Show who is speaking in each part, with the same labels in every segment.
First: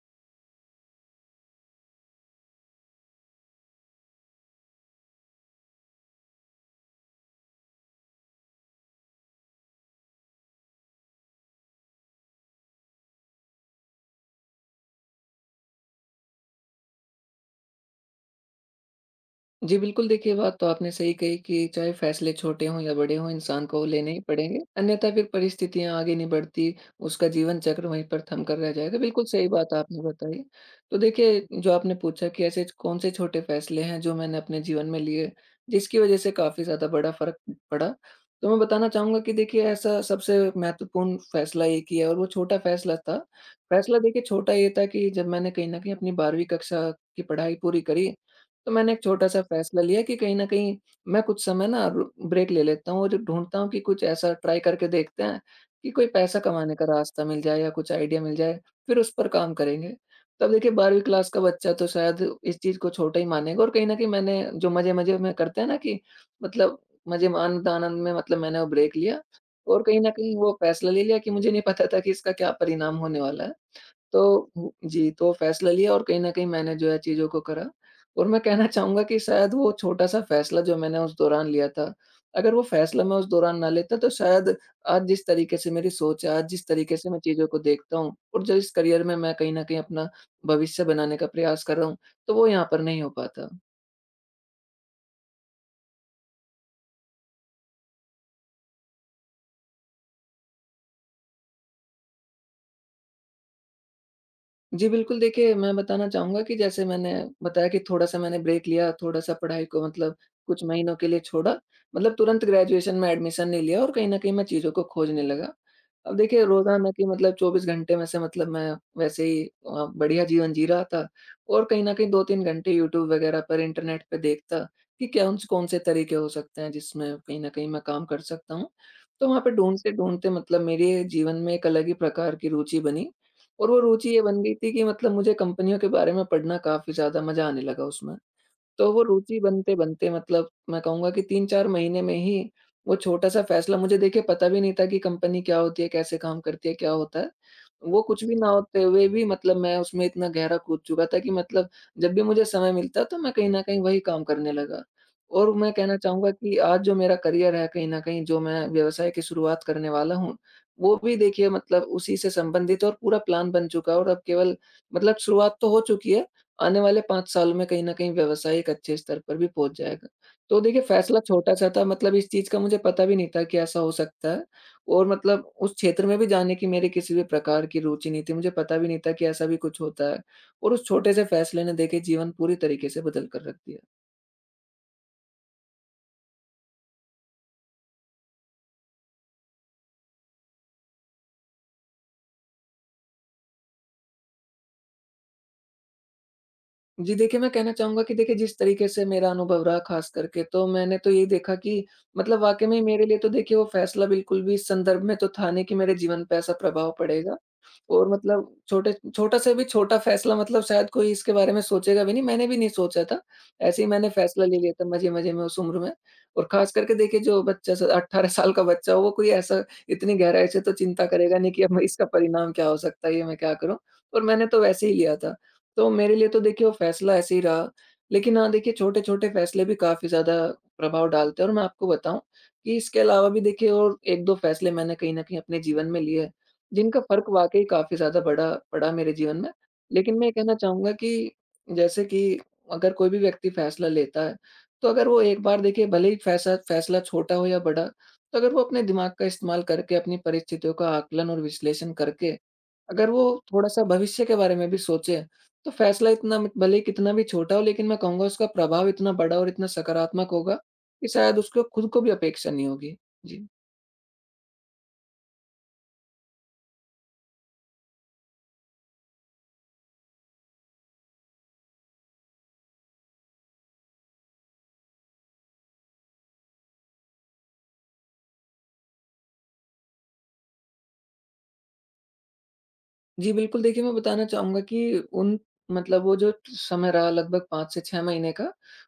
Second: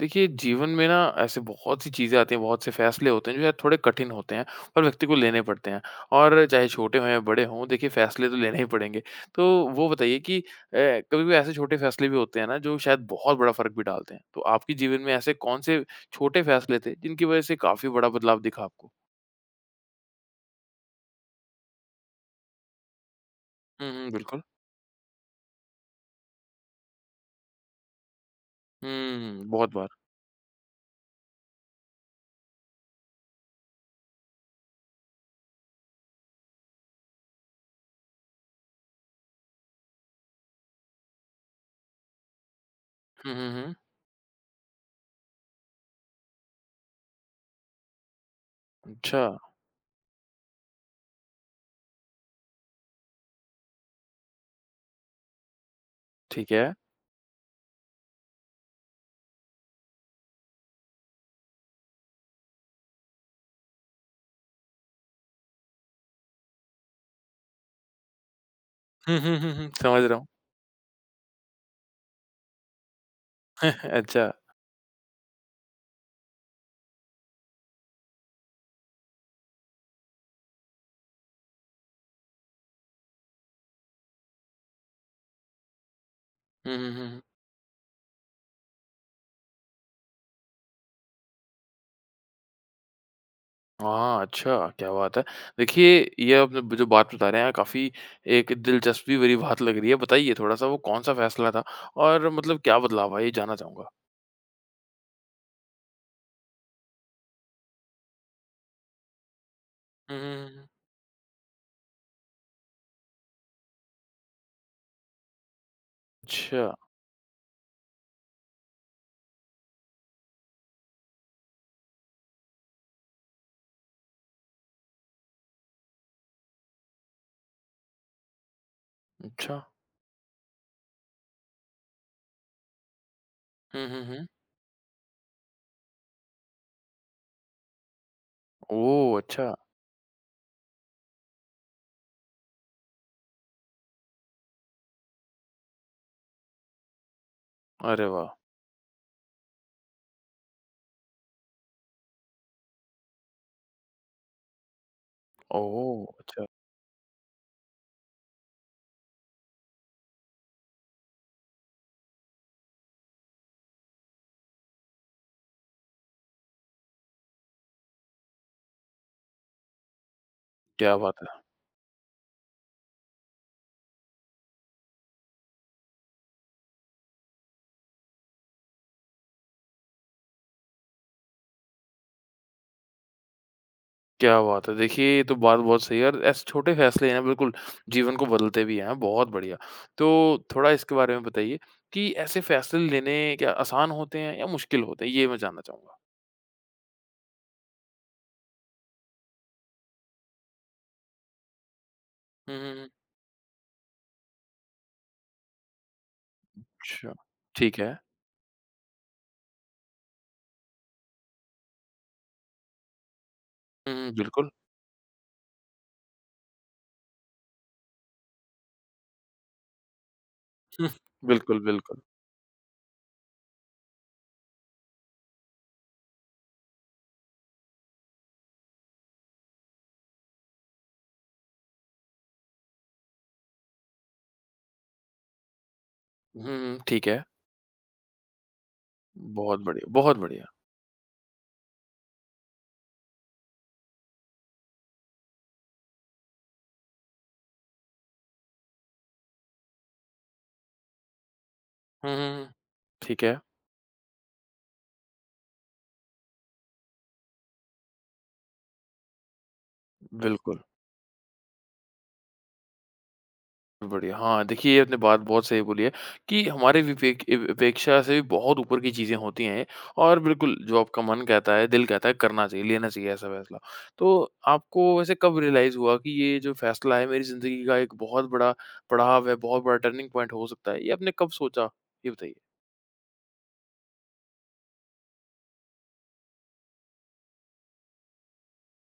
Speaker 1: देखिए, जीवन में ना ऐसे बहुत सी चीज़ें आती हैं, बहुत से फैसले होते हैं जो शायद थोड़े कठिन होते हैं और व्यक्ति को लेने पड़ते हैं और चाहे छोटे हों या बड़े हों, देखिए फैसले तो लेने ही पड़ेंगे। तो वो बताइए कि कभी-कभी ऐसे छोटे फैसले भी होते हैं ना जो शायद बहुत बड़ा फ़र्क भी डालते हैं। तो आपके जीवन में ऐसे कौन से छोटे फैसले थे जिनकी वज़ह से काफ़ी बड़ा बदलाव दिखा आपको?
Speaker 2: जी, बिल्कुल देखिए, बात तो आपने सही कही कि चाहे फ़ैसले छोटे हों या बड़े हों, इंसान को वो
Speaker 1: हुँ, हुँ,
Speaker 2: लेने ही
Speaker 1: बिल्कुल।
Speaker 2: पड़ेंगे, अन्यथा फिर परिस्थितियाँ आगे नहीं बढ़ती, उसका जीवन चक्र वहीं पर थम कर रह जाएगा। बिल्कुल
Speaker 1: हुँ,
Speaker 2: सही
Speaker 1: बहुत
Speaker 2: बात
Speaker 1: बार।
Speaker 2: आपने बताई। तो देखिए, जो आपने पूछा कि ऐसे कौन से छोटे फ़ैसले हैं जो मैंने अपने जीवन में लिए, जिसकी वज़ह से काफ़ी ज़्यादा बड़ा फ़र्क पड़ा। तो मैं बताना चाहूँगा कि देखिए, ऐसा सबसे महत्वपूर्ण फ़ैसला एक ही है और वो छोटा फ़ैसला था।
Speaker 1: हुँ, हुँ, हुँ।
Speaker 2: फ़ैसला देखिए छोटा ये था कि जब मैंने कहीं न कहीं अपनी 12वीं कक्षा की पढ़ाई पूरी करी, तो मैंने एक
Speaker 1: अच्छा,
Speaker 2: छोटा-सा फ़ैसला लिया कि कहीं न कहीं मैं कुछ समय ना रु ब्रेक ले लेता हूँ और ढूँढता हूँ कि कुछ ऐसा ट्राई करके देखते हैं कि कोई पैसा
Speaker 1: ठीक है।
Speaker 2: कमाने का रास्ता मिल जाए या कुछ आइडिया मिल जाए, फिर उस पर काम करेंगे। तब देखिए 12वीं क्लास का बच्चा तो शायद इस चीज़ को छोटा ही मानेगा, और कहीं न कहीं मैंने जो मज़े-मज़े में करते हैं ना कि मतलब मज़े में आनंद-आनंद में मतलब मैंने वो ब्रेक
Speaker 1: हुँ,
Speaker 2: लिया,
Speaker 1: हुँ, हुँ, हुँ,
Speaker 2: और कहीं
Speaker 1: समझ
Speaker 2: न
Speaker 1: रहा हूँ।
Speaker 2: कहीं वो फ़ैसला ले लिया कि मुझे नहीं पता था कि इसका क्या परिणाम होने वाला है। तो
Speaker 1: अच्छा।
Speaker 2: हु जी, तो फ़ैसला लिया और कहीं न कहीं मैंने जो है चीज़ों को करा, और मैं कहना चाहूँगा कि शायद वो छोटा-सा फ़ैसला जो मैंने उस दौरान लिया था, अगर वो फ़ैसला मैं उस दौरान ना लेता, तो शायद आज जिस तरीके से मेरी सोच है, आज जिस
Speaker 1: हुँ, हुँ,
Speaker 2: तरीके
Speaker 1: हुँ,
Speaker 2: से मैं
Speaker 1: हुँ।
Speaker 2: चीज़ों को देखता हूँ और जो इस करियर में मैं कहीं न कहीं अपना भविष्य बनाने का प्रयास कर रहा हूँ, तो वो यहाँ पर नहीं हो पाता।
Speaker 1: हाँ, अच्छा, क्या बात है। देखिए, ये आपने ब जो बात बता रहे हैं, काफ़ी एक दिलचस्पी भरी बात लग रही है। बताइए थोड़ा-सा वो कौन-सा फ़ैसला था और मतलब क्या बदलाव आया, ये जानना चाहूँगा?
Speaker 2: जी, बिल्कुल देखिए, मैं बताना चाहूँगा कि जैसे मैंने बताया कि थोड़ा-सा मैंने ब्रेक लिया, थोड़ा-सा पढ़ाई को मतलब
Speaker 1: हुँ, हुँ, हुँ,
Speaker 2: कुछ
Speaker 1: हुँ।
Speaker 2: महीनों के लिए छोड़ा। मतलब तुरंत ग्रेजुएशन में एडमिशन नहीं लिया और कहीं न कहीं मैं चीज़ों को खोजने लगा। अब देखिए
Speaker 1: अच्छा,
Speaker 2: रोज़ाना की मतलब 24 घंटे में से मतलब मैं वैसे ही बढ़िया जीवन जी रहा था, और कहीं न कहीं 2-3 घंटे यूट्यूब वगैरह पर इंटरनेट पे देखता कि कौन-से कौन-से तरीके हो सकते हैं जिसमें कहीं न कहीं मैं काम कर सकता हूँ। तो वहाँ पे
Speaker 1: अच्छा।
Speaker 2: ढूँढते-ढूँढते मतलब मेरे जीवन में एक अलग ही प्रकार की रुचि बनी, और वो
Speaker 1: हुँ, हुँ,
Speaker 2: रुचि ये
Speaker 1: हुँ।
Speaker 2: बन गई थी कि मतलब मुझे कंपनियों के बारे में पढ़ना काफ़ी ज़्यादा मज़ा आने लगा उसमें। तो वो
Speaker 1: ओह!
Speaker 2: रुचि
Speaker 1: अच्छा।
Speaker 2: बनते-बनते मतलब मैं कहूँगा कि 3-4 महीने में ही वो छोटा-सा फैसला, मुझे देखिए पता भी नहीं था कि कंपनी क्या होती है, कैसे काम करती है, क्या होता है। वो
Speaker 1: अरे
Speaker 2: कुछ
Speaker 1: वाह!
Speaker 2: भी ना होते हुए भी मतलब मैं उसमें इतना गहरा कूद चुका था कि मतलब जब भी मुझे समय मिलता तो मैं कहीं न कहीं वही काम करने लगा। और मैं कहना
Speaker 1: ओह!
Speaker 2: चाहूँगा
Speaker 1: अच्छा,
Speaker 2: कि आज जो मेरा करियर है कहीं न कहीं जो मैं व्यवसाय की शुरुआत करने वाला हूँ, वो भी देखिए मतलब उसी से संबंधित, और पूरा प्लान बन चुका है और अब केवल मतलब शुरुआत तो हो चुकी है। आने वाले 5 साल में कहीं न कहीं व्यवसाय एक अच्छे स्तर पर भी पहुँच जाएगा। तो देखिए
Speaker 1: क्या बात
Speaker 2: फ़ैसला
Speaker 1: है,
Speaker 2: छोटा-सा था, मतलब इस चीज़ का मुझे पता भी नहीं था कि ऐसा हो सकता है, और मतलब उस क्षेत्र में भी जाने की मेरी किसी भी प्रकार की रुचि नहीं थी। मुझे पता भी नहीं था कि ऐसा भी कुछ होता है, और उस छोटे-से फ़ैसले ने देखिए जीवन पूरी तरीके से बदल कर रख दिया।
Speaker 1: क्या बात है। देखिए, ये तो बात बहुत सही है और ऐसे छोटे फ़ैसले हैं बिल्कुल, जीवन को बदलते भी हैं, बहुत बढ़िया। तो थोड़ा इसके बारे में बताइए कि ऐसे फ़ैसले लेने क्या आसान होते हैं या मुश्किल होते हैं? ये मैं जानना चाहूँगा।
Speaker 2: जी देखिए, मैं कहना चाहूँगा कि देखिए जिस तरीके से मेरा अनुभव रहा ख़ास करके, तो मैंने तो ये देखा कि मतलब
Speaker 1: हुँ,
Speaker 2: वाक़ई
Speaker 1: हुँ,
Speaker 2: में
Speaker 1: हुँ।
Speaker 2: मेरे लिए तो देखिए वो फ़ैसला बिल्कुल भी इस संदर्भ में तो था नहीं कि मेरे जीवन पे ऐसा प्रभाव
Speaker 1: अच्छा,
Speaker 2: पड़ेगा।
Speaker 1: ठीक है।
Speaker 2: और मतलब छोटे छोटा से भी छोटा फैसला मतलब शायद कोई इसके बारे में सोचेगा भी नहीं, मैंने भी नहीं सोचा था। ऐसे ही
Speaker 1: हुँ,
Speaker 2: मैंने
Speaker 1: हुँ,
Speaker 2: फैसला
Speaker 1: बिल्कुल।
Speaker 2: ले लिया था मज़े-मज़े में उस उम्र में, और ख़ास करके देखिए जो बच्चा स 18 साल का बच्चा हो, वो कोई ऐसा इतनी गहराई से तो
Speaker 1: हुँ,
Speaker 2: चिंता करेगा नहीं
Speaker 1: बिल्कुल,
Speaker 2: कि अब मैं
Speaker 1: बिल्कुल।
Speaker 2: इसका परिणाम क्या हो सकता है, ये मैं क्या करूँ? और मैंने तो वैसे ही लिया था। तो मेरे लिए तो देखिए वो फैसला ऐसे ही रहा। लेकिन हाँ, देखिए छोटे-छोटे फैसले भी काफ़ी ज़्यादा प्रभाव डालते हैं, और मैं आपको बताऊँ कि इसके अलावा भी देखिए और 1-2 फैसले मैंने कहीं न कहीं अपने जीवन में लिए,
Speaker 1: हुँ, हुँ,
Speaker 2: जिनका
Speaker 1: ठीक है।
Speaker 2: फ़र्क वाक़ई काफ़ी ज़्यादा पड़ा पड़ा मेरे जीवन में।
Speaker 1: बहुत बढ़िया, बहुत
Speaker 2: लेकिन मैं ये
Speaker 1: बढ़िया।
Speaker 2: कहना चाहूँगा कि, जैसे कि, अगर कोई भी व्यक्ति फ़ैसला लेता है, तो अगर वो एक बार देखिए भले ही फ़ैसा फ़ैसला छोटा हो या बड़ा, तो अगर वो अपने दिमाग का इस्तेमाल करके अपनी परिस्थितियों का आकलन और विश्लेषण
Speaker 1: हुँ,
Speaker 2: करके,
Speaker 1: हुँ, हुँ,
Speaker 2: अगर
Speaker 1: ठीक
Speaker 2: वो
Speaker 1: है,
Speaker 2: थोड़ा-सा भविष्य के बारे में भी सोचे, तो फ़ैसला इतना म भले ही कितना भी छोटा हो, लेकिन मैं कहूँगा उसका प्रभाव इतना बड़ा और इतना सकारात्मक होगा,
Speaker 1: बिल्कुल,
Speaker 2: कि शायद उसको खुद को भी अपेक्षा नहीं होगी। जी।
Speaker 1: बढ़िया। हाँ, देखिए ये आपने बात बहुत सही बोली है कि हमारे विपेक ए अपेक्षा से भी बहुत ऊपर की चीज़ें होती हैं और बिल्कुल जो आपका मन कहता है, दिल कहता है करना चाहिए, लेना चाहिए ऐसा फैसला। तो आपको वैसे कब रियलाइज़ हुआ कि ये जो फैसला है मेरी ज़िंदगी का एक बहुत बड़ा पड़ाव है, बहुत बड़ा टर्निंग पॉइंट हो सकता है? ये आपने कब सोचा? ये बताइए।
Speaker 2: जी, बिल्कुल देखिए, मैं बताना चाहूँगा कि उन मतलब वो जो समय रहा लगभग 5 से 6 महीने का,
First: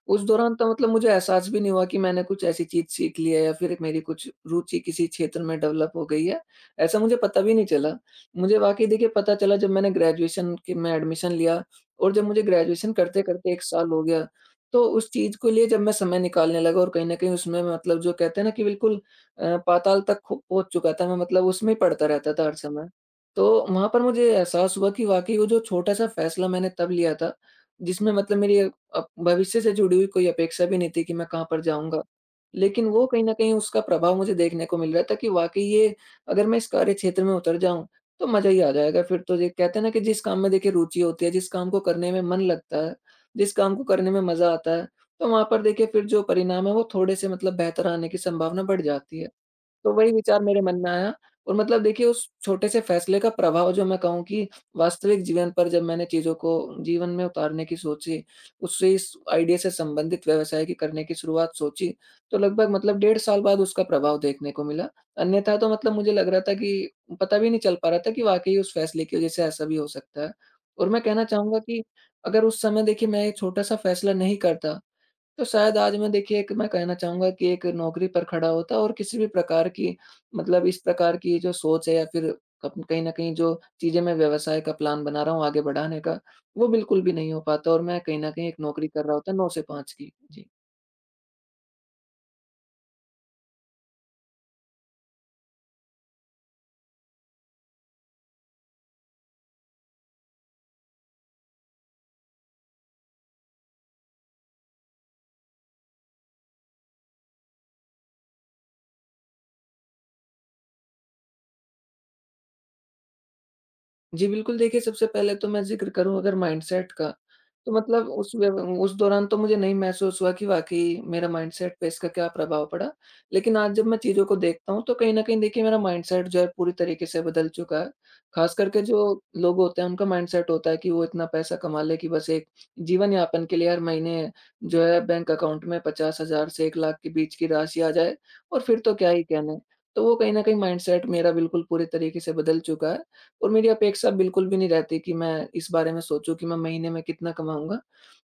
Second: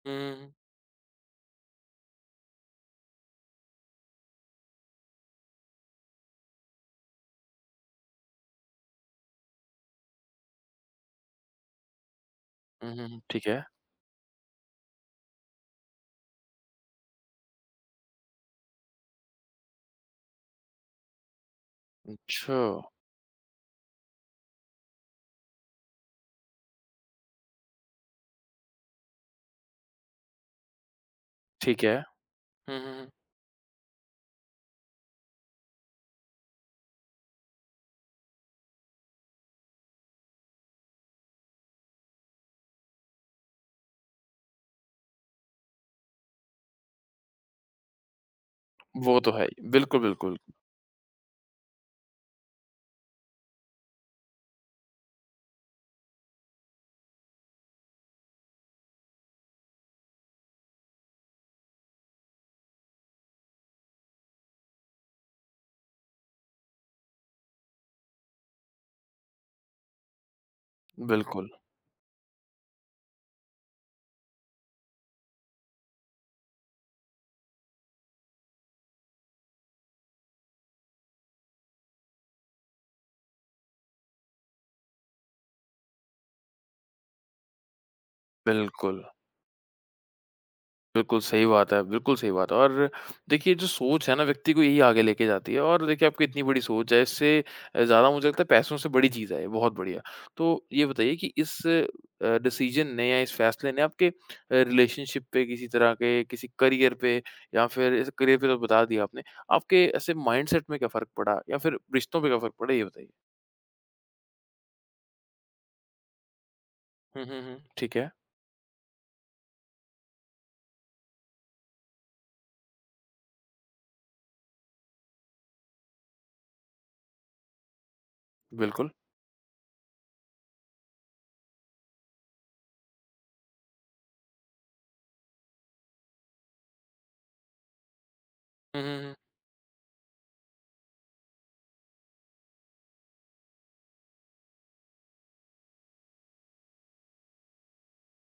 Speaker 1: हुँ,
Speaker 2: उस
Speaker 1: हुँ, हुँ।
Speaker 2: दौरान तो मतलब मुझे एहसास भी नहीं हुआ कि मैंने कुछ ऐसी चीज़ सीख ली है या फिर मेरी कुछ रुचि किसी क्षेत्र में डेवलप हो गई है, ऐसा मुझे पता भी नहीं चला। मुझे वाक़ई देखिए पता चला जब मैंने ग्रेजुएशन की में एडमिशन लिया, और जब मुझे
Speaker 1: हुँ,
Speaker 2: ग्रेजुएशन
Speaker 1: हुँ, हुँ, ठीक
Speaker 2: करते-करते
Speaker 1: है।
Speaker 2: 1 साल हो गया, तो उस चीज़ के लिए जब मैं समय निकालने लगा और कहीं न कहीं उसमें मतलब जो कहते हैं ना कि बिल्कुल पाताल तक खो पहुँच चुका था मैं, मतलब उसमें ही पड़ता रहता था हर
Speaker 1: अच्छा,
Speaker 2: समय। तो वहाँ पर मुझे एहसास हुआ कि वाक़ई वो जो छोटा-सा फ़ैसला मैंने तब लिया था, जिसमें मतलब मेरी भविष्य से जुड़ी हुई कोई अपेक्षा भी नहीं थी कि मैं कहाँ पर
Speaker 1: ठीक है।
Speaker 2: जाऊँगा।
Speaker 1: हुँ,
Speaker 2: लेकिन
Speaker 1: हुँ,
Speaker 2: वो
Speaker 1: हुँ।
Speaker 2: कहीं न कहीं उसका प्रभाव मुझे देखने को मिल रहा था कि वाक़ई ये अगर मैं इस कार्यक्षेत्र में उतर जाऊँ, तो मज़ा ही आ जाएगा फिर तो। ये कहते हैं ना कि जिस काम में देखिए रुचि होती है, जिस काम को करने में मन लगता है, जिस काम को करने में मज़ा आता है, तो वहाँ पर देखिए फिर जो परिणाम है वो थोड़े से मतलब बेहतर आने की संभावना बढ़
Speaker 1: वो
Speaker 2: जाती है।
Speaker 1: तो है ही।
Speaker 2: तो
Speaker 1: बिल्कुल,
Speaker 2: वही
Speaker 1: बिल्कुल,
Speaker 2: विचार मेरे मन में आया, और मतलब देखिए उस छोटे से फैसले का प्रभाव जो मैं कहूँ कि वास्तविक जीवन पर जब मैंने चीज़ों को जीवन में उतारने की सोची, उससे इस आइडिया से संबंधित व्यवसाय की करने की शुरुआत सोची, तो लगभग मतलब डेढ़ साल बाद उसका प्रभाव देखने को मिला। अन्यथा तो मतलब मुझे लग रहा था कि पता भी नहीं चल पा रहा था कि वाक़ई उस फैसले की वज़ह से ऐसा भी हो सकता है। और मैं कहना
Speaker 1: बिल्कुल,
Speaker 2: चाहूँगा कि अगर उस समय देखिए मैं ये छोटा-सा फैसला नहीं करता, तो शायद आज मैं देखिए एक मैं कहना चाहूँगा कि एक नौकरी पर खड़ा होता, और किसी भी प्रकार की मतलब इस प्रकार की जो सोच है या फिर कप कहीं न कहीं जो चीज़ें मैं व्यवसाय का प्लान बना रहा हूँ आगे बढ़ाने का, वो बिल्कुल भी नहीं हो पाता, और मैं कहीं न कहीं एक नौकरी
Speaker 1: बिल्कुल।
Speaker 2: कर रहा होता 9 से 5 की। जी।
Speaker 1: बिल्कुल सही बात है, बिल्कुल सही बात है और देखिए जो सोच है ना व्यक्ति को यही आगे लेके जाती है और देखिए आपकी इतनी बड़ी सोच है इससे ज़्यादा मुझे लगता है पैसों से बड़ी चीज़ है ये, बहुत बढ़िया। तो ये बताइए कि इस डिसीज़न ने या इस फैसले ने आपके रिलेशनशिप पे किसी तरह के किसी करियर पे या फिर इस करियर पे तो बता दिया आपने, आपके ऐसे माइंडसेट में क्या फ़र्क पड़ा या फिर रिश्तों पे क्या फ़र्क पड़ा ये बताइए?
Speaker 2: जी, बिल्कुल देखिए, सबसे पहले तो मैं ज़िक्र करूँ अगर माइंडसेट का,
Speaker 1: हुँ, हुँ, हुँ।
Speaker 2: तो
Speaker 1: ठीक
Speaker 2: मतलब
Speaker 1: है,
Speaker 2: उस दौरान तो मुझे नहीं महसूस हुआ कि वाक़ई मेरा माइंडसेट पे इसका क्या प्रभाव पड़ा। लेकिन आज जब मैं चीज़ों को देखता हूँ तो कहीं न कहीं देखिए मेरा माइंडसेट जो है पूरी तरीके से बदल चुका है। ख़ास करके
Speaker 1: बिल्कुल।
Speaker 2: जो लोग होते हैं उनका माइंडसेट होता है कि वो इतना पैसा कमा ले कि बस एक जीवन यापन के लिए हर महीने जो है बैंक अकाउंट में 50,000 से 1 लाख के बीच की राशि आ जाए, और फिर
Speaker 1: हुँ,
Speaker 2: तो
Speaker 1: हुँ,
Speaker 2: क्या
Speaker 1: हुँ।
Speaker 2: ही कहना है। तो वो कहीं न कहीं माइंडसेट मेरा बिल्कुल पूरे तरीके से बदल चुका है, और मेरी अपेक्षा बिल्कुल भी नहीं रहती कि मैं इस बारे में सोचूँ कि मैं महीने में कितना कमाऊँगा,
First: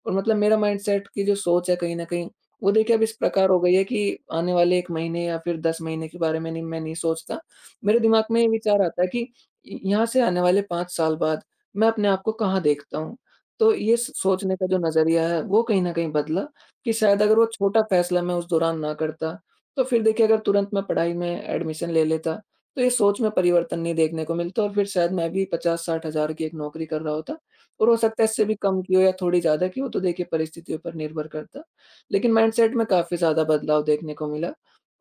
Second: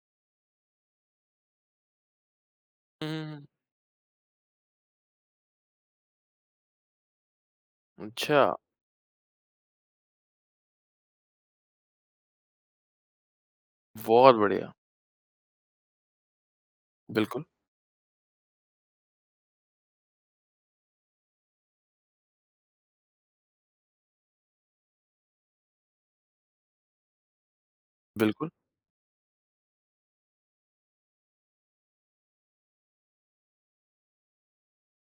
Speaker 2: और मतलब मेरा माइंडसेट की जो सोच है कहीं न कहीं, वो देखिए अब
Speaker 1: हुँ,
Speaker 2: इस
Speaker 1: हुँ, हुँ।
Speaker 2: प्रकार हो गई है कि आने वाले 1 महीने या फिर 10 महीने के बारे में नहीं, मैं नहीं सोचता। मेरे दिमाग में
Speaker 1: अच्छा,
Speaker 2: ये विचार आता है कि य यहाँ से आने वाले 5 साल बाद मैं अपने आप को कहाँ देखता हूँ? तो ये स
Speaker 1: बहुत
Speaker 2: सोचने का
Speaker 1: बढ़िया।
Speaker 2: जो नज़रिया है वो कहीं न कहीं बदला कि शायद अगर
Speaker 1: बिल्कुल,
Speaker 2: वो छोटा फैसला मैं उस दौरान ना करता, तो फिर देखिए अगर तुरंत मैं पढ़ाई में एडमिशन ले लेता तो ये सोच में परिवर्तन नहीं देखने को मिलता और फिर शायद मैं भी 50-60 हज़ार की एक नौकरी कर रहा होता और हो सकता है इससे
Speaker 1: बिल्कुल,
Speaker 2: भी कम की हो या थोड़ी ज़्यादा की हो, तो देखिए परिस्थितियों पर निर्भर करता। लेकिन माइंडसेट में काफ़ी ज़्यादा बदलाव देखने को मिला।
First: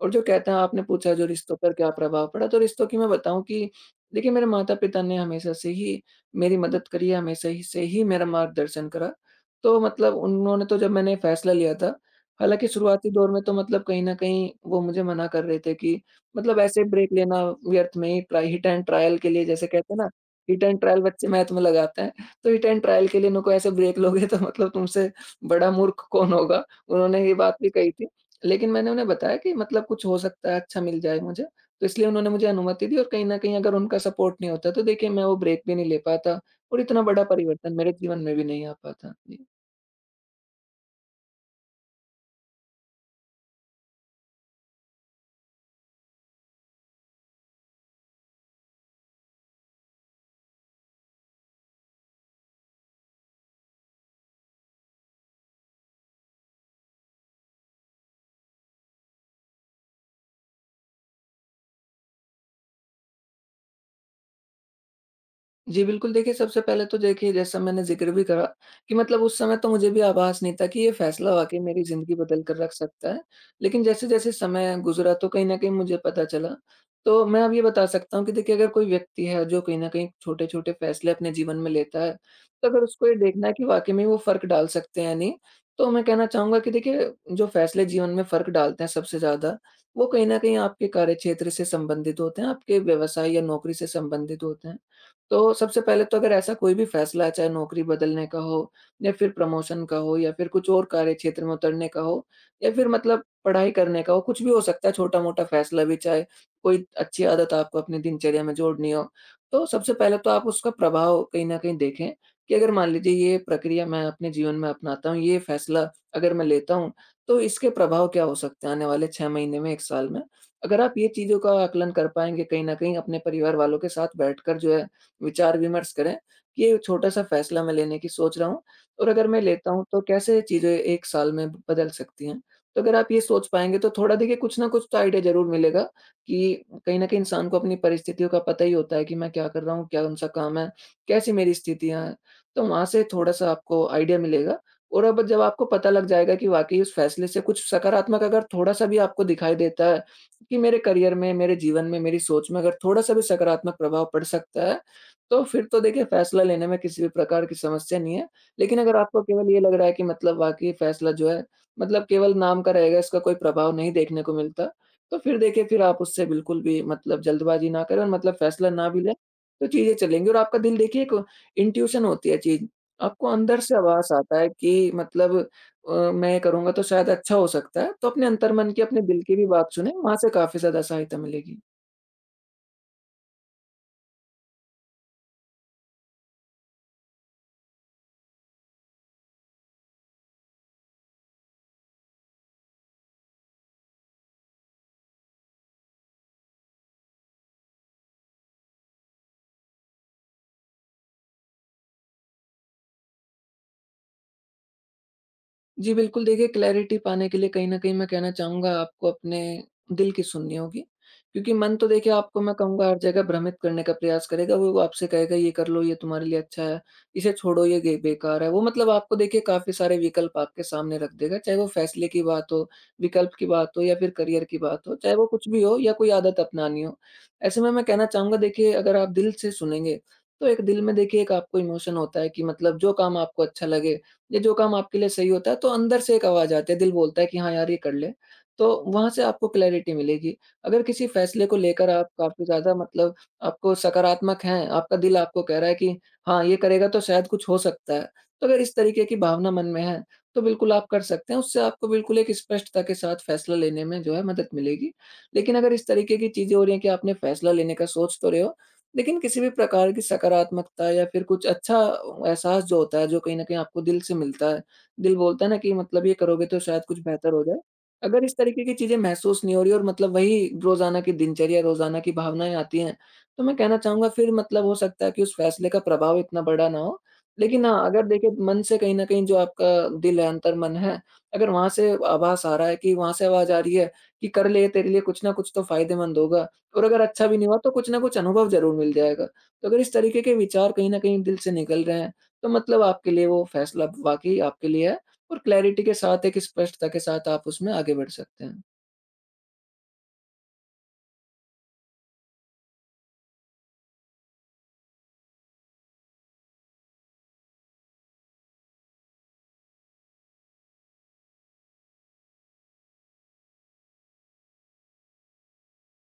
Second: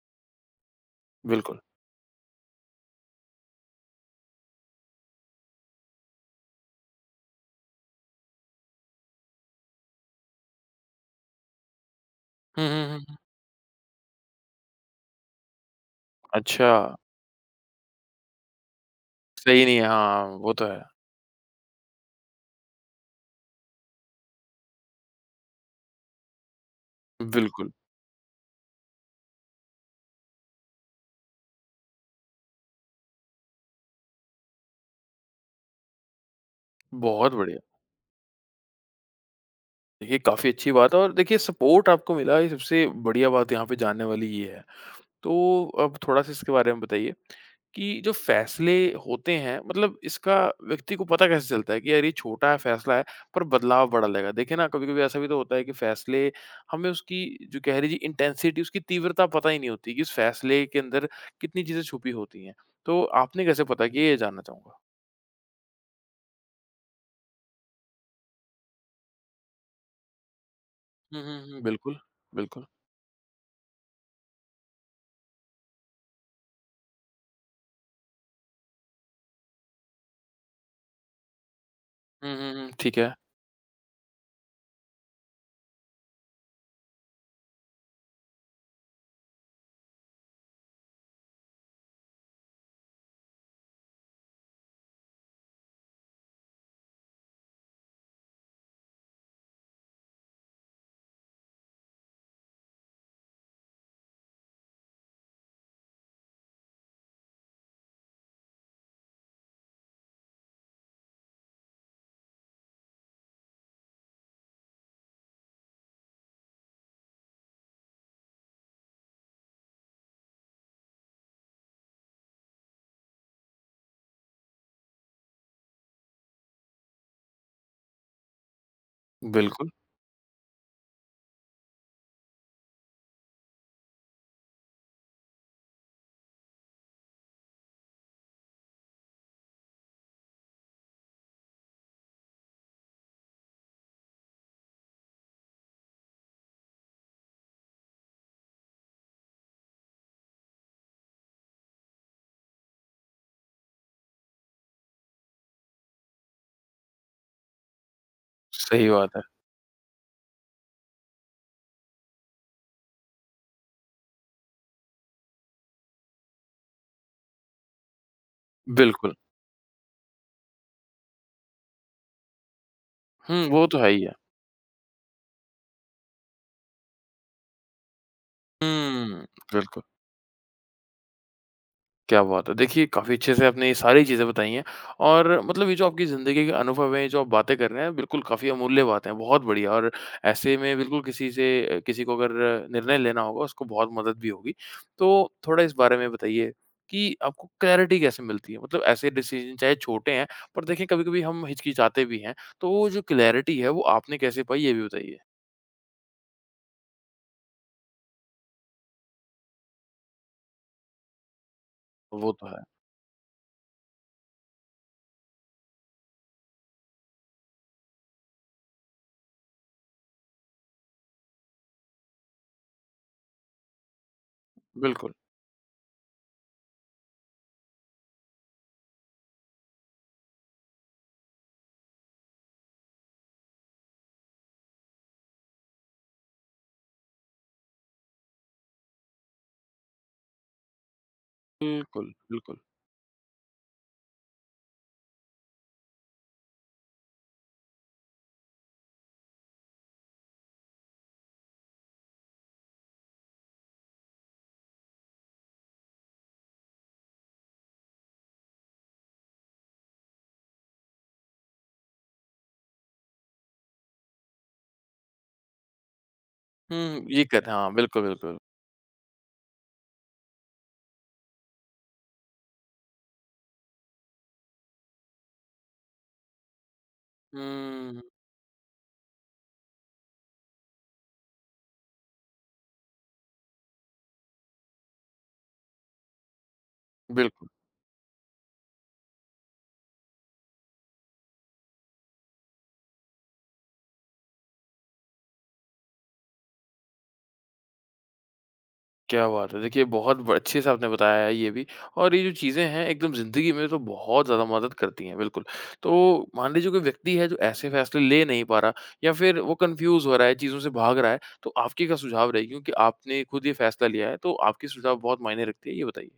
Speaker 2: और जो कहते हैं आपने पूछा जो रिश्तों
Speaker 1: बिल्कुल।
Speaker 2: पर क्या प्रभाव पड़ा, तो रिश्तों की मैं बताऊँ कि देखिए मेरे माता-पिता ने हमेशा से ही मेरी मदद करी है, हमेशा ही से ही मेरा मार्गदर्शन करा। तो मतलब उन्होंने तो जब मैंने फैसला लिया था,
Speaker 1: हुँ,
Speaker 2: हालाँकि
Speaker 1: हुँ, हुँ,
Speaker 2: शुरुआती
Speaker 1: हुँ।
Speaker 2: दौर में तो मतलब कहीं न कहीं वो मुझे मना कर रहे थे कि मतलब
Speaker 1: अच्छा,
Speaker 2: ऐसे ब्रेक लेना व्यर्थ में ही ट्राई हिट एंड ट्रायल के लिए,
Speaker 1: सही
Speaker 2: जैसे
Speaker 1: नहीं है,
Speaker 2: कहते हैं ना,
Speaker 1: हाँ, वो
Speaker 2: हिट
Speaker 1: तो
Speaker 2: एंड
Speaker 1: है।
Speaker 2: ट्रायल बच्चे मैथ में लगाते हैं, तो हिट एंड ट्रायल के लिए इनको ऐसे ब्रेक लोगे तो मतलब तुमसे बड़ा मूर्ख कौन होगा? उन्होंने ये बात
Speaker 1: बिल्कुल,
Speaker 2: भी कही थी। लेकिन मैंने उन्हें बताया कि मतलब कुछ हो सकता है अच्छा मिल जाए मुझे, तो इसलिए उन्होंने मुझे अनुमति दी और कहीं न कहीं अगर उनका सपोर्ट नहीं होता तो देखिए मैं वो ब्रेक भी नहीं ले पाता और इतना बड़ा
Speaker 1: बहुत बढ़िया।
Speaker 2: परिवर्तन मेरे जीवन में भी नहीं आ पाता। जी।
Speaker 1: देखिए, काफ़ी अच्छी बात है और देखिए सपोर्ट आपको मिला, ये सबसे बढ़िया बात यहाँ पे जानने वाली ये है। तो अब थोड़ा-सा इसके बारे में बताइए कि जो फ़ैसले होते हैं मतलब इसका व्यक्ति को पता कैसे चलता है कि यार ये छोटा फ़ैसला है पर बदलाव बड़ा लगेगा? देखिए ना कभी-कभी ऐसा भी तो होता है कि फ़ैसले हमें उसकी जो कह लीजिए इंटेंसिटी उसकी तीव्रता पता ही नहीं होती कि इस फ़ैसले के अंदर कितनी चीज़ें छुपी होती हैं। तो आपने कैसे पता किया ये जानना चाहूँगा?
Speaker 2: जी, बिल्कुल। देखिए, सबसे पहले तो देखिए जैसा मैंने ज़िक्र भी करा कि मतलब उस समय तो मुझे भी आभास नहीं था कि ये
Speaker 1: हुँ,
Speaker 2: फ़ैसला
Speaker 1: हुँ,
Speaker 2: वाक़ई
Speaker 1: हुँ,
Speaker 2: मेरी
Speaker 1: बिल्कुल,
Speaker 2: ज़िंदगी बदल कर
Speaker 1: बिल्कुल।
Speaker 2: रख सकता है। लेकिन जैसे-जैसे समय गुज़रा तो कहीं न कहीं मुझे पता चला। तो मैं अब ये बता सकता हूँ कि देखिए अगर कोई व्यक्ति है जो कहीं न कहीं छोटे-छोटे फ़ैसले अपने जीवन में लेता है,
Speaker 1: हुँ, हुँ,
Speaker 2: तो
Speaker 1: हुँ,
Speaker 2: अगर
Speaker 1: ठीक
Speaker 2: उसको
Speaker 1: है।
Speaker 2: ये देखना है कि वाक़ई में वो फ़र्क डाल सकते हैं या नहीं, तो मैं कहना चाहूँगा कि देखिए जो फ़ैसले जीवन में फ़र्क डालते हैं सबसे ज़्यादा, वो कहीं न कहीं आपके कार्यक्षेत्र से संबंधित होते हैं, आपके व्यवसाय या नौकरी से संबंधित होते हैं। तो सबसे पहले तो अगर ऐसा कोई भी फैसला है, चाहे नौकरी बदलने का हो या फिर प्रमोशन का हो या फिर कुछ और कार्य क्षेत्र में उतरने का हो या फिर मतलब पढ़ाई करने का हो, कुछ भी हो सकता है, छोटा-मोटा फैसला भी, चाहे कोई अच्छी आदत आपको अपनी दिनचर्या में जोड़नी हो। तो सबसे पहले तो आप उसका प्रभाव कहीं न कहीं देखें कि अगर मान लीजिए ये प्रक्रिया मैं अपने जीवन में अपनाता हूँ, ये फैसला अगर मैं लेता हूँ, तो इसके प्रभाव क्या हो सकते हैं आने वाले 6 महीने में, 1 साल में? अगर आप ये चीज़ों का आकलन कर पाएँगे कहीं न कहीं अपने परिवार वालों के साथ बैठकर जो है विचार-विमर्श करें कि ये छोटा-सा फ़ैसला मैं लेने की सोच रहा हूँ और अगर मैं
Speaker 1: बिल्कुल,
Speaker 2: लेता हूँ तो कैसे चीज़ें 1 साल में बदल सकती हैं। तो अगर आप ये सोच पाएँगे तो थोड़ा देखिए कुछ न कुछ तो आइडिया ज़रूर मिलेगा कि कहीं न कहीं इंसान को अपनी परिस्थितियों का पता ही होता है कि मैं क्या कर रहा हूँ, कौन-सा काम है, कैसी मेरी स्थितियाँ हैं। तो वहाँ से थोड़ा-सा आपको आइडिया मिलेगा और अब जब आपको पता लग जाएगा कि वाक़ई उस फ़ैसले से कुछ सकारात्मक अगर थोड़ा-सा भी आपको दिखाई देता है कि मेरे करियर में, मेरे जीवन में, मेरी सोच में अगर थोड़ा-सा भी सकारात्मक प्रभाव पड़ सकता है, तो फिर तो देखिए फ़ैसला लेने में किसी भी प्रकार की समस्या नहीं है। लेकिन
Speaker 1: सही
Speaker 2: अगर
Speaker 1: बात है।
Speaker 2: आपको केवल ये लग रहा है कि मतलब वाक़ई फ़ैसला जो है मतलब केवल नाम का रहेगा, इसका कोई प्रभाव नहीं देखने को मिलता, तो फिर देखिए फिर आप उससे बिल्कुल भी मतलब जल्दबाज़ी ना करें और मतलब फ़ैसला ना भी लें,
Speaker 1: बिल्कुल।
Speaker 2: तो चीज़ें चलेंगी। और आपका दिल, देखिए एक इंट्यूशन होती है चीज़, आपको
Speaker 1: हुँ,
Speaker 2: अंदर
Speaker 1: वो
Speaker 2: से
Speaker 1: तो है ही है।
Speaker 2: आवाज़ आता है कि मतलब मैं ये करूँगा तो शायद अच्छा हो सकता है, तो अपने अंतर्मन की, अपने दिल
Speaker 1: हुँ,
Speaker 2: की भी बात
Speaker 1: बिल्कुल।
Speaker 2: सुनें, वहाँ से काफ़ी ज़्यादा सहायता मिलेगी।
Speaker 1: क्या बात है! देखिए, काफ़ी अच्छे से आपने ये सारी चीज़ें बताई हैं और मतलब ये जो आपकी ज़िंदगी के अनुभव हैं, ये जो आप बातें कर रहे हैं, बिल्कुल काफ़ी अमूल्य बातें हैं, बहुत बढ़िया और ऐसे में बिल्कुल किसी से किसी को अगर निर्णय लेना होगा, उसको बहुत मदद भी होगी। तो थोड़ा इस बारे में बताइए कि आपको क्लैरिटी कैसे मिलती है? मतलब ऐसे डिसीज़न चाहे छोटे हैं, पर देखिए कभी-कभी हम हिचकिचाते भी हैं, तो वो जो क्लैरिटी है, वो आपने कैसे पाई, ये भी बताइए?
Speaker 2: जी, बिल्कुल। देखिए, क्लैरिटी पाने के लिए कहीं न कहीं मैं कहना चाहूँगा आपको अपने दिल की सुननी होगी। क्योंकि मन तो देखिए
Speaker 1: वो
Speaker 2: आपको
Speaker 1: तो
Speaker 2: मैं
Speaker 1: है।
Speaker 2: कहूँगा हर जगह भ्रमित करने का प्रयास करेगा, वो आपसे कहेगा ये कर लो, ये तुम्हारे लिए अच्छा है, इसे छोड़ो ये गे बेकार है। वो मतलब आपको देखिए काफ़ी सारे विकल्प आपके सामने रख देगा, चाहे वो फैसले की बात हो, विकल्प की बात हो या फिर करियर की बात हो,
Speaker 1: बिल्कुल,
Speaker 2: चाहे वो कुछ भी हो या कोई आदत अपनानी हो। ऐसे में मैं कहना चाहूँगा देखिए अगर आप दिल से सुनेंगे, तो एक दिल में देखिए एक आपको इमोशन होता है कि मतलब जो काम आपको अच्छा लगे, ये जो काम आपके लिए सही होता है, तो अंदर से एक आवाज़ आती है, दिल बोलता है कि हाँ यार, ये कर ले। तो वहाँ से आपको क्लैरिटी मिलेगी। अगर किसी फैसले को लेकर आप
Speaker 1: बिल्कुल,
Speaker 2: काफ़ी
Speaker 1: बिल्कुल।
Speaker 2: ज़्यादा मतलब आपको सकारात्मक हैं, आपका दिल आपको कह रहा है कि हाँ, ये करेगा तो शायद कुछ हो सकता है। तो अगर इस तरीके की भावना मन में है, तो बिल्कुल आप कर सकते हैं। उससे आपको बिल्कुल एक स्पष्टता के साथ फैसला लेने में जो है मदद मिलेगी। लेकिन अगर इस तरीके की चीज़ें हो रही हैं कि आपने फैसला लेने का सोच तो रहे हो, लेकिन किसी भी प्रकार की सकारात्मकता या फिर कुछ अच्छा एहसास जो होता है, जो कहीं न कहीं आपको दिल से मिलता है, दिल बोलता है ना कि मतलब ये करोगे तो शायद कुछ
Speaker 1: हुँ, ये
Speaker 2: बेहतर हो
Speaker 1: कहते हैं
Speaker 2: जाए।
Speaker 1: हाँ, बिल्कुल,
Speaker 2: अगर इस
Speaker 1: बिल्कुल।
Speaker 2: तरीके की चीज़ें महसूस नहीं हो रही और मतलब वही रोज़ाना की दिनचर्या, रोज़ाना की भावनाएँ आती हैं, तो मैं कहना चाहूँगा फिर मतलब हो सकता है कि उस फ़ैसले का प्रभाव इतना बड़ा ना हो। लेकिन हाँ,
Speaker 1: हुँ,
Speaker 2: अगर देखिए मन से कहीं न कहीं जो आपका दिल है, अंतर्मन है, अगर वहाँ से आभास आ रहा है, कि वहाँ से आवाज़ आ रही है कि कर ले, तेरे लिए कुछ ना कुछ तो फ़ायदेमंद होगा। और अगर अच्छा भी
Speaker 1: बिल्कुल।
Speaker 2: नहीं हुआ तो कुछ ना कुछ अनुभव ज़रूर मिल जाएगा। तो अगर इस तरीके के विचार कहीं न कहीं दिल से निकल रहे हैं, तो मतलब आपके लिए वो फ़ैसला वाक़ई आपके लिए है और क्लैरिटी के साथ, एक स्पष्टता के साथ आप उसमें आगे बढ़ सकते हैं।
Speaker 1: क्या बात है! देखिए बहुत ब अच्छे से आपने बताया है ये भी और ये जो चीज़ें हैं एकदम ज़िंदगी में तो बहुत ज़्यादा मदद करती हैं, बिल्कुल। तो मान लीजिए कोई व्यक्ति है जो ऐसे फैसले ले नहीं पा रहा या फिर वो कन्फ्यूज़ हो रहा है, चीज़ों से भाग रहा है, तो आपकी क्या सुझाव रहेगी? क्योंकि आपने खुद ये फैसला लिया है, तो आपके सुझाव बहुत मायने रखते हैं, ये बताइए?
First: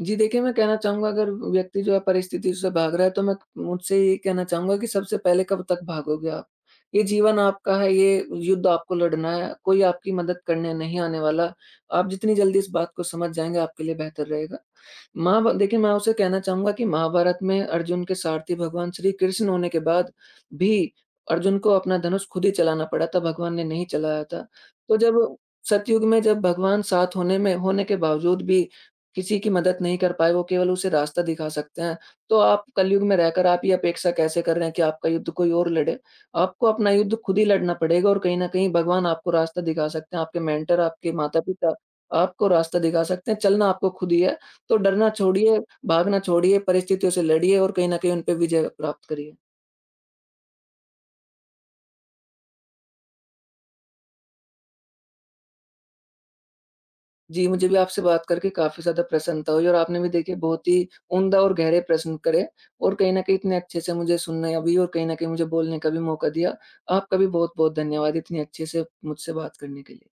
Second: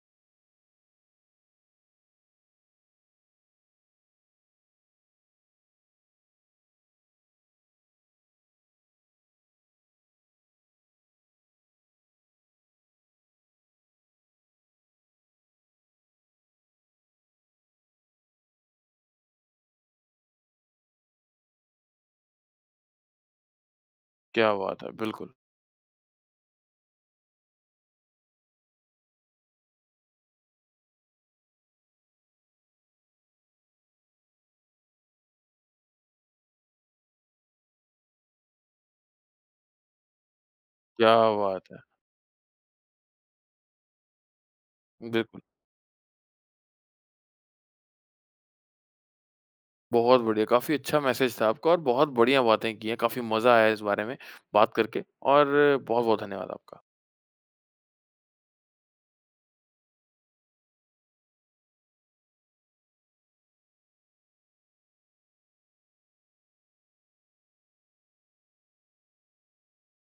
Speaker 2: जी, देखिए, मैं कहना चाहूँगा अगर व्यक्ति जो है परिस्थिति से भाग रहा है तो मैं मुझसे ये कहना चाहूँगा कि सबसे पहले कब तक भागोगे आप? ये जीवन आपका है, ये युद्ध आपको लड़ना है, कोई आपकी मदद करने नहीं आने वाला। आप जितनी जल्दी इस बात को समझ जाएँगे आपके लिए बेहतर रहेगा। महाभ देखिए मैं उसे कहना चाहूँगा कि महाभारत में अर्जुन के सारथी भगवान श्री कृष्ण होने के बाद भी अर्जुन को अपना धनुष खुद ही चलाना पड़ा था, भगवान ने नहीं चलाया था।
Speaker 1: क्या बात है!
Speaker 2: तो
Speaker 1: बिल्कुल,
Speaker 2: जब सतयुग में जब भगवान साथ होने के बावजूद भी किसी की मदद नहीं कर पाए, वो केवल उसे रास्ता दिखा सकते हैं। तो आप कलयुग में रहकर आप ये अपेक्षा कैसे कर रहे हैं कि आपका युद्ध कोई और लड़े? आपको अपना युद्ध खुद ही लड़ना पड़ेगा और कहीं न कहीं भगवान आपको रास्ता दिखा सकते हैं, आपके मेंटर,
Speaker 1: क्या
Speaker 2: आपके
Speaker 1: बात
Speaker 2: माता-पिता
Speaker 1: है!
Speaker 2: आपको रास्ता दिखा सकते हैं, चलना आपको खुद ही है। तो डरना
Speaker 1: बिल्कुल,
Speaker 2: छोड़िए, भागना छोड़िए, परिस्थितियों से लड़िए और कहीं न कहीं उन पे विजय प्राप्त करिए।
Speaker 1: बहुत बढ़िया, काफ़ी अच्छा मैसेज था आपका और बहुत बढ़िया बातें की हैं, काफ़ी मज़ा आया इस बारे में बात करके और बहुत-बहुत धन्यवाद आपका।
Speaker 2: जी, मुझे भी आपसे बात करके काफ़ी ज़्यादा प्रसन्नता हुई और आपने भी देखिए बहुत ही उम्दा और गहरे प्रश्न करे और कहीं न कहीं इतने अच्छे से मुझे सुनना भी और कहीं न कहीं मुझे बोलने का भी मौका दिया। आपका भी बहुत-बहुत धन्यवाद इतनी अच्छे से मुझसे बात करने के लिए।